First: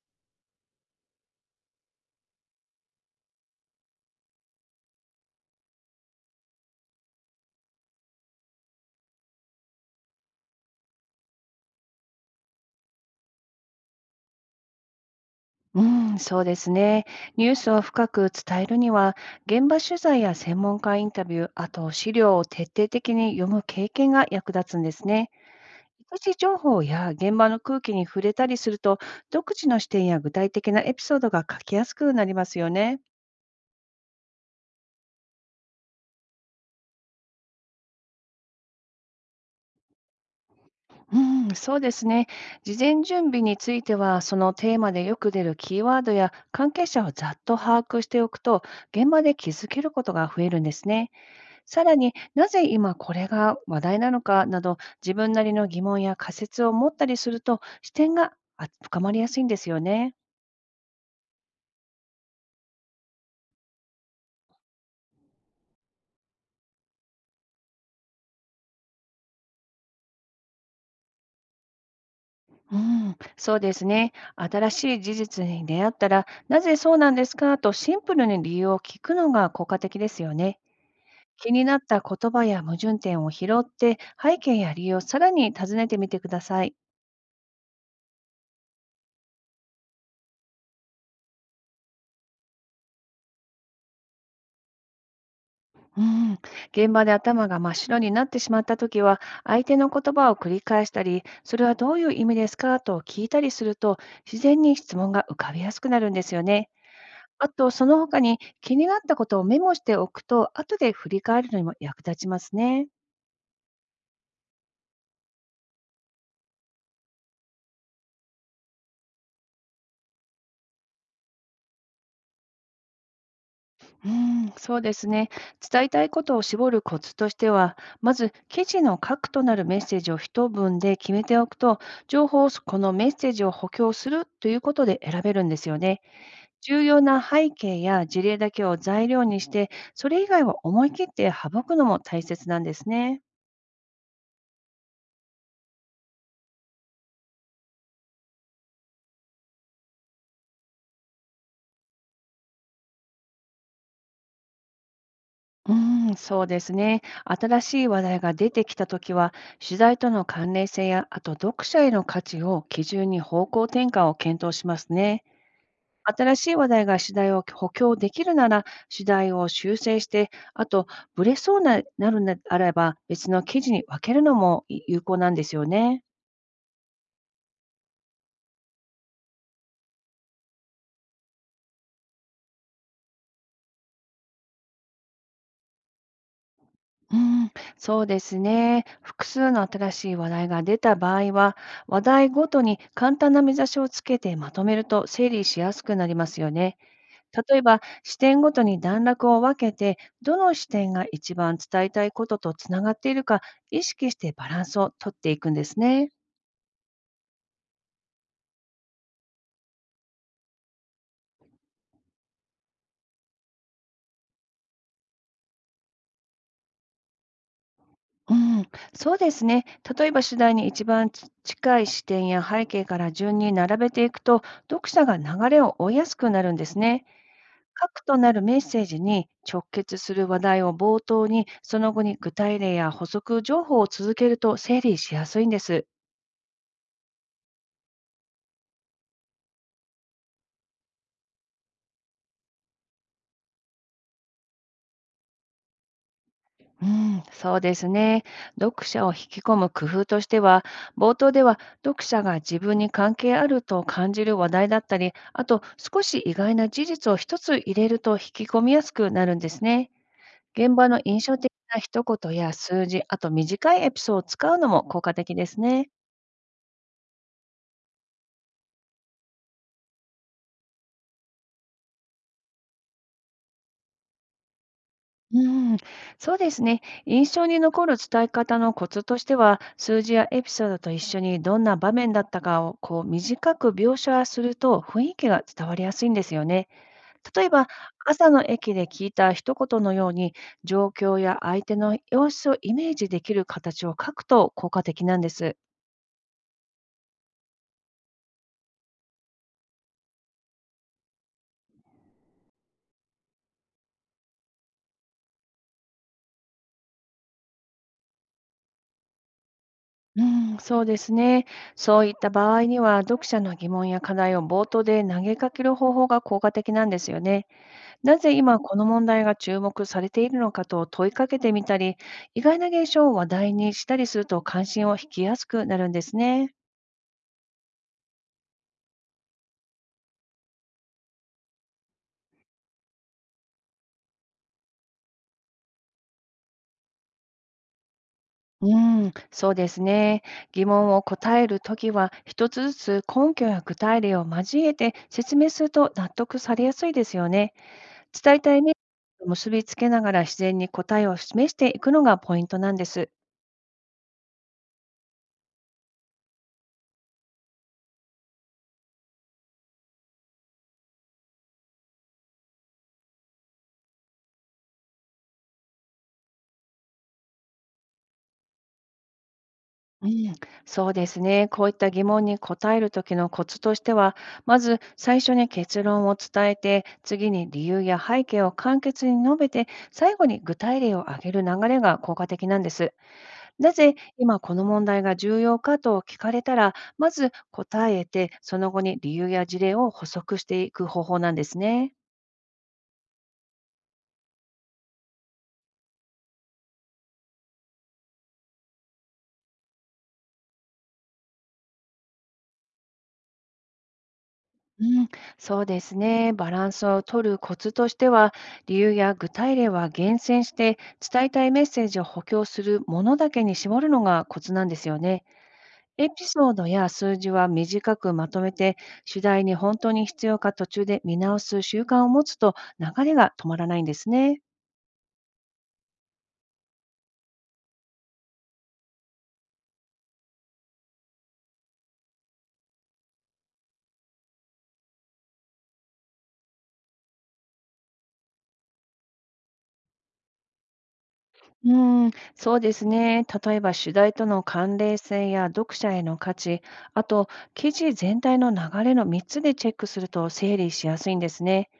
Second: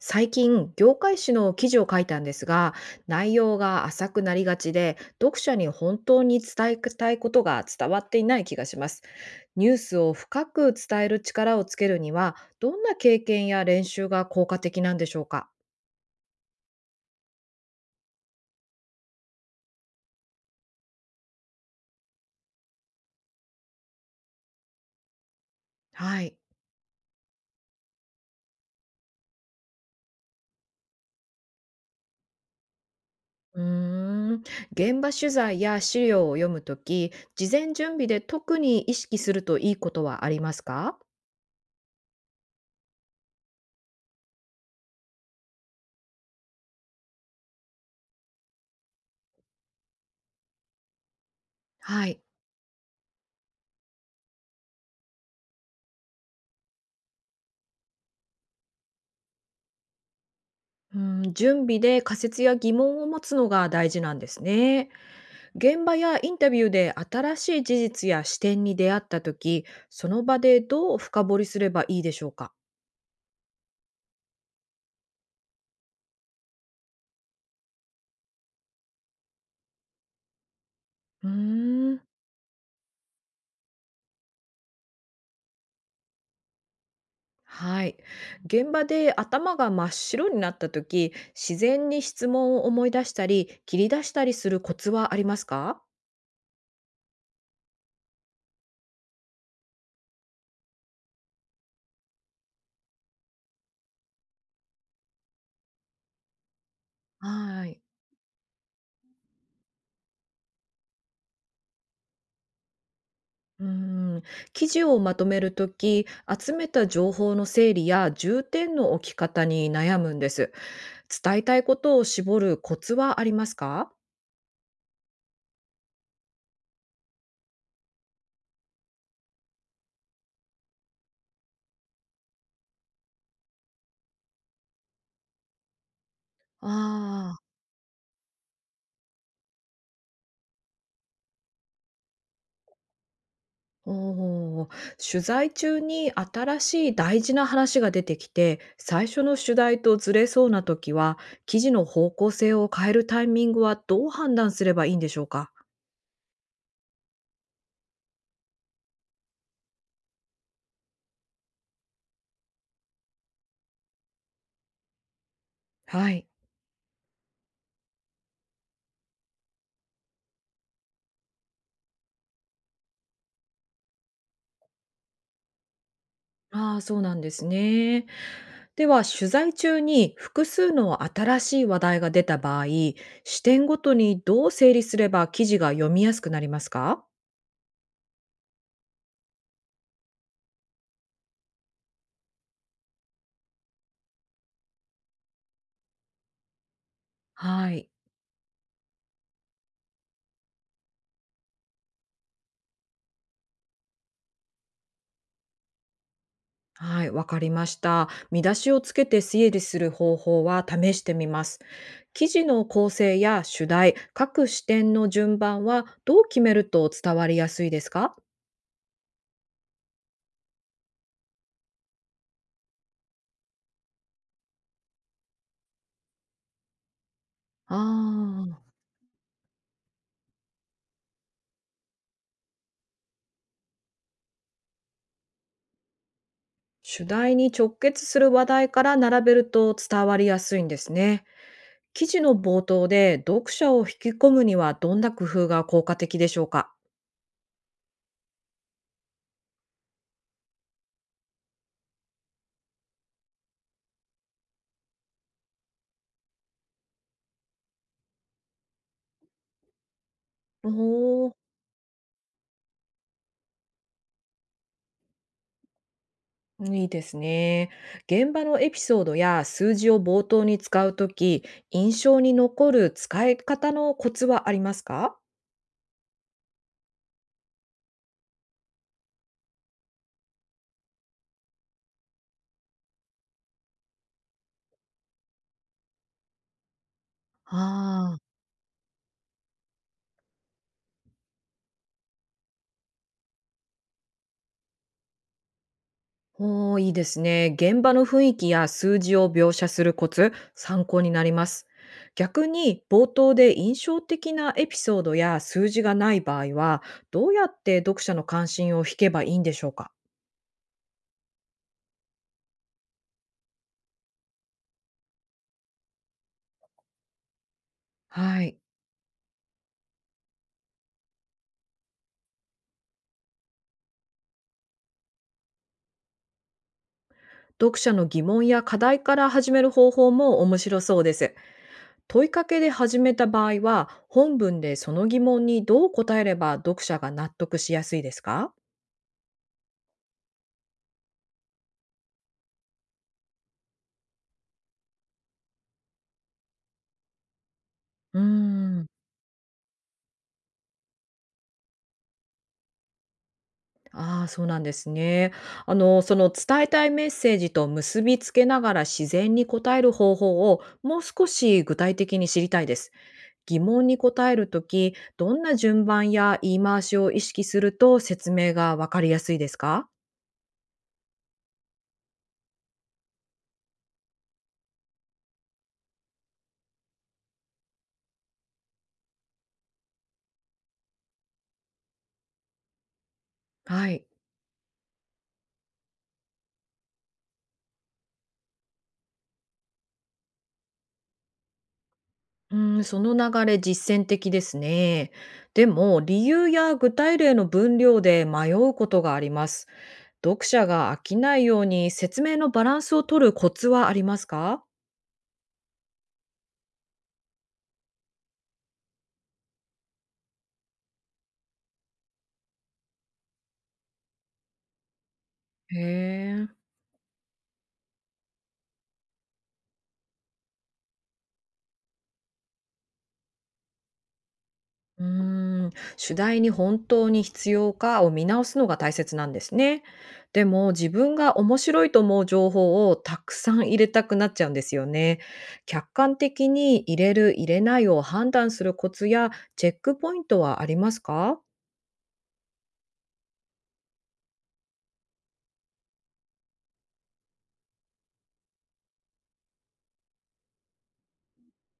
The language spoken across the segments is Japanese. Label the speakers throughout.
Speaker 1: 最近、業界誌の記事を書いたんですが、内容が浅くなりがちで、読者に本当に伝えたいことが伝わっていない気がします。ニュースを深く伝える力をつけるには、どんな経験や練習が効果的なんでしょうか？
Speaker 2: うん、そうですね。ニュースを深く伝えるには、現場取材や専門家インタビュー、あと資料を徹底的に読む経験が役立つんですね。一
Speaker 1: は
Speaker 2: 時
Speaker 1: い。
Speaker 2: 情報や現場の空気に触れたりすると、独自の視点や具体的なエピソードが書きやすくなりますよね。
Speaker 1: うーん現場取材や資料を読むとき、事前準備で特に意識するといいことはありますか？
Speaker 2: うん、そうですね。事前準備については、そのテーマでよく出るキーワードや関係者をざっと把握しておくと、現場で気づけることが増えるんですね。さら
Speaker 1: は
Speaker 2: に
Speaker 1: い。
Speaker 2: なぜ今これが話題なのかなど自分なりの疑問や仮説を持ったりすると視点が深まりやすいんですよね。
Speaker 1: うん、準備で仮説や疑問を持つのが大事なんですね。現場やインタビューで新しい事実や視点に出会った時、その場でどう深掘りすればいいでしょうか？
Speaker 2: うん、そうですね。新しい事実に出会ったら、なぜそうなんですかとシンプルに理由を聞くのが効果的ですよね。
Speaker 1: うー
Speaker 2: 気になっ
Speaker 1: ん
Speaker 2: た言葉や矛盾点を拾って、背景や理由をさらに尋ねてみてください。
Speaker 1: はい。現場で頭が真っ白になった時、自然に質問を思い出したり切り出したりするコツはありますか？
Speaker 2: うん、現場で頭が真っ白になってしまったときは、相手の言葉を繰り返したり、それはどういう意味ですかと聞いたりすると、自然に質問が浮かびやすくなるんですよね。あ
Speaker 1: は
Speaker 2: と、
Speaker 1: い。
Speaker 2: その他に気になったことをメモしておくと、後で振り返るのにも役立ちますね。
Speaker 1: うーん記事をまとめるとき、集めた情報の整理や重点の置き方に悩むんです。伝えたいことを絞るコツはありますか？
Speaker 2: うん、そうですね。伝えたいことを絞るコツとしては、まず記事の核となるメッセージを一文で決めておくと、情報をそこのメッセージを補強するということで選べるんですよね。重要な
Speaker 1: ああ。
Speaker 2: 背景や事例だけを材料にして、それ以外は思い切って省くのも大切なんですね。
Speaker 1: おお、取材中に新しい大事な話が出てきて、最初の主題とずれそうな時は、記事の方向性を変えるタイミングはどう判断すればいいんでしょうか？
Speaker 2: うーん、そうですね。新しい話題が出てきたときは、取材との関連性や、あと読者への価値を基準に方向転換を検討しますね。
Speaker 1: はい。
Speaker 2: 新しい話題が取材を補強できるなら、取材を修正して、あと、ブレそうななるならば、別の記事に分けるのも有効なんですよね。
Speaker 1: ああ、そうなんですね。では、取材中に複数の新しい話題が出た場合、視点ごとにどう整理すれば記事が読みやすくなりますか？
Speaker 2: うん、そうですね。複数の新しい話題が出た場合は、話題ごとに簡単な目指しをつけてまとめると整理しやすくなりますよね。例え
Speaker 1: は
Speaker 2: ば、
Speaker 1: い。
Speaker 2: 視点ごとに段落を分けて、どの視点が一番伝えたいこととつながっているか意識してバランスをとっていくんですね。
Speaker 1: はい、わかりました。見出しをつけて整理する方法は試してみます。記事の構成や主題、各視点の順番はどう決めると伝わりやすいですか？
Speaker 2: うん、そうですね。例えば主題に一番近い視点や背景から順に並べていくと、読者が流れを追いやすくなるんですね。核となるメ
Speaker 1: あ
Speaker 2: ッ
Speaker 1: あ、
Speaker 2: セージに直結する話題を冒頭に、その後に具体例や補足情報を続けると整理しやすいんです。
Speaker 1: 主題に直結する話題から並べると伝わりやすいんですね。記事の冒頭で読者を引き込むにはどんな工夫が効果的でしょうか？
Speaker 2: うん、そうですね。読者を引き込む工夫としては、冒頭では読者が自分に関係あると感じる話題だったり、あと少し意外な事実を一つ入れると引き込みやすくなるんですね。
Speaker 1: お
Speaker 2: 現場の印
Speaker 1: お、
Speaker 2: 象的な一言や数字、あと短いエピソードを使うのも効果的ですね。
Speaker 1: いいですね。現場のエピソードや数字を冒頭に使うとき、印象に残る使い方のコツはありますか？
Speaker 2: うん、そうですね。印象に残る伝え方のコツとしては、数字やエピソードと一緒にどんな場面だったかをこう短く描写すると雰囲気が伝わりやすいんですよね。例えば、
Speaker 1: ああー。
Speaker 2: 朝の駅で聞いた一言のように、状況や相手の様子をイメージできる形を書くと効果的なんです。
Speaker 1: おー、いいですね。現場の雰囲気や数字を描写するコツ、参考になります。逆に冒頭で印象的なエピソードや数字がない場合は、どうやって読者の関心を引けばいいんでしょうか？
Speaker 2: うん、そうですね。そういった場合には、読者の疑問や課題を冒頭で投げかける方法が効果的なんですよね。なぜ
Speaker 1: はい。
Speaker 2: 今この問題が注目されているのかと問いかけてみたり、意外な現象を話題にしたりすると関心を引きやすくなるんですね。
Speaker 1: 読者の疑問や課題から始める方法も面白そうです。問いかけで始めた場合は、本文でその疑問にどう答えれば読者が納得しやすいですか？
Speaker 2: うん、そうですね。疑問を答えるときは、一つずつ根拠や具体例を交えて説明すると納得されやすいですよね。
Speaker 1: うー
Speaker 2: 伝えたいイメッセ
Speaker 1: ん。
Speaker 2: ージと結びつけながら自然に答えを示していくのがポイントなんです。
Speaker 1: ああ、そうなんですね。あの、その伝えたいメッセージと結びつけながら自然に答える方法をもう少し具体的に知りたいです。疑問に答えるとき、どんな順番や言い回しを意識すると説明がわかりやすいですか？
Speaker 2: うん、そうですね。こういった疑問に答える時のコツとしては、まず最初に結論を伝えて、次に理由や背景を簡潔に述べて、最後に具体例を挙げる流れが効果的なんです。な
Speaker 1: は
Speaker 2: ぜ
Speaker 1: い。
Speaker 2: 今この問題が重要かと聞かれたら、まず答えて、その後に理由や事例を補足していく方法なんですね。
Speaker 1: うん、その流れ実践的ですね。でも、理由や具体例の分量で迷うことがあります。読者が飽きないように説明のバランスを取るコツはありますか？
Speaker 2: うん、そうですね。バランスを取るコツとしては、理由や具体例は厳選して、伝えたいメッセージを補強するものだけに絞るのがコツなんですよね。
Speaker 1: へ
Speaker 2: エピ
Speaker 1: え。
Speaker 2: ソードや数字は短くまとめて、主題に本当に必要か途中で見直す習慣を持つと流れが止まらないんですね。
Speaker 1: うーん、主題に本当に必要かを見直すのが大切なんですね。でも自分が面白いと思う情報をたくさん入れたくなっちゃうんですよね。客観的に入れる入れないを判断するコツやチェックポイントはありますか？
Speaker 2: うん、そうですね。例えば主題との関連性や読者への価値、あと記事全体の流れの3つでチェックすると整理しやすいんですね。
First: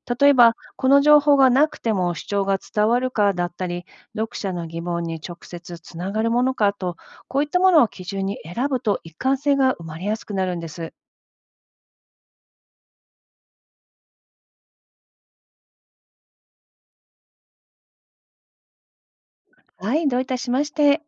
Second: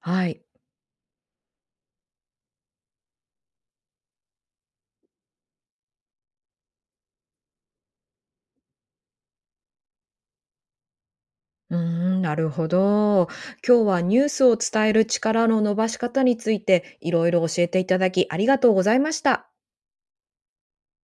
Speaker 1: は
Speaker 2: 例え
Speaker 1: い。
Speaker 2: ば、この情報がなくても主張が伝わるかだったり、読者の疑問に直接つながるものかと、こういったものを基準に選ぶと一貫性が生まれやすくなるんです。
Speaker 1: うーん、なるほど。今日はニュースを伝える力の伸ばし方についていろいろ教えていただきありがとうございました。
Speaker 2: はい、どういたしまして。